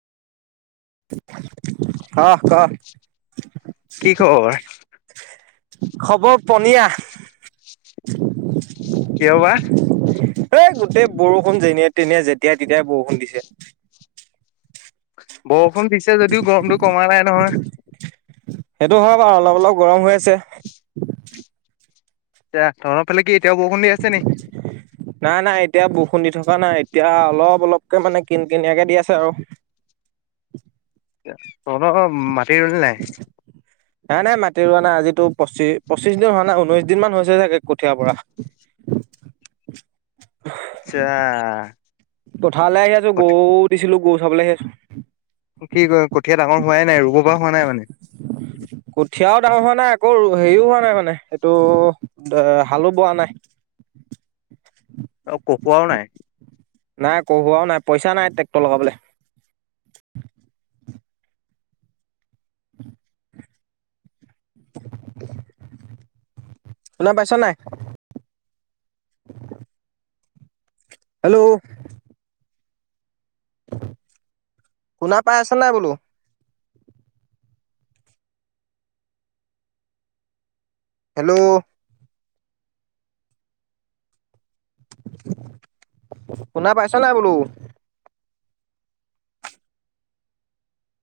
অহ', -ক? কি খবৰ? খবৰ পনীয়া। কিয় বা? এই গোটেই বৰষুণ যেনিয়ে-তেনিয়ে যেতিয়াই-তেতিয়াই বৰষুণ দিছে। বৰষুণ দিছে যদিও গৰমটো কমা নাই নহয়। সেইটো হয় বাৰু অলপ-অলপ গৰম হৈ আছে। এতিয়া তহঁতৰ ফালে কি এতিয়াও বৰষুণ দি আছে নেকি? নাই-নাই এতিয়া বৰষুণ দি থকা নাই, এতিয়া অলপ-অলপকে মানে কিন-কিনিয়াকে দি আছে আৰু। তহঁতৰ মাটি ৰুলী নাই? নাই-নাই মাটি ৰোৱা নাই, আজিতো পঁচি-পঁচিশ দিন হোৱা নাই, ঊনৈশ দিন মান হৈছে চাগে কঠীয়াৰ পৰা। [unintelligible] [inaudible] আচ্ছা। পথাৰলে আহি আহি আছো, গৰু দিছিলোঁ, গৰু চাবলে আহি আছো। কি কয় কঠীয়া ডাঙৰ হোৱাই নাই, ৰুব পৰা হোৱা নাই মানে। কঠিয়াও ডাঙৰ হোৱা নাই, আকৌ হেৰিও হোৱা নাই মানে, এইটো, হালো বোৱা নাই। আৰু কঢ়োৱাও নাই। নাই কঢ়োৱাও নাই পইচা নাই ট্ৰেকটৰ লগাবলে। [inaudible] শুনা পাইছ নাই? হেল্ল' শুনা পাই আছ নাই বোলো? হেল্ল' শুনা পাইছ নাই বোলো?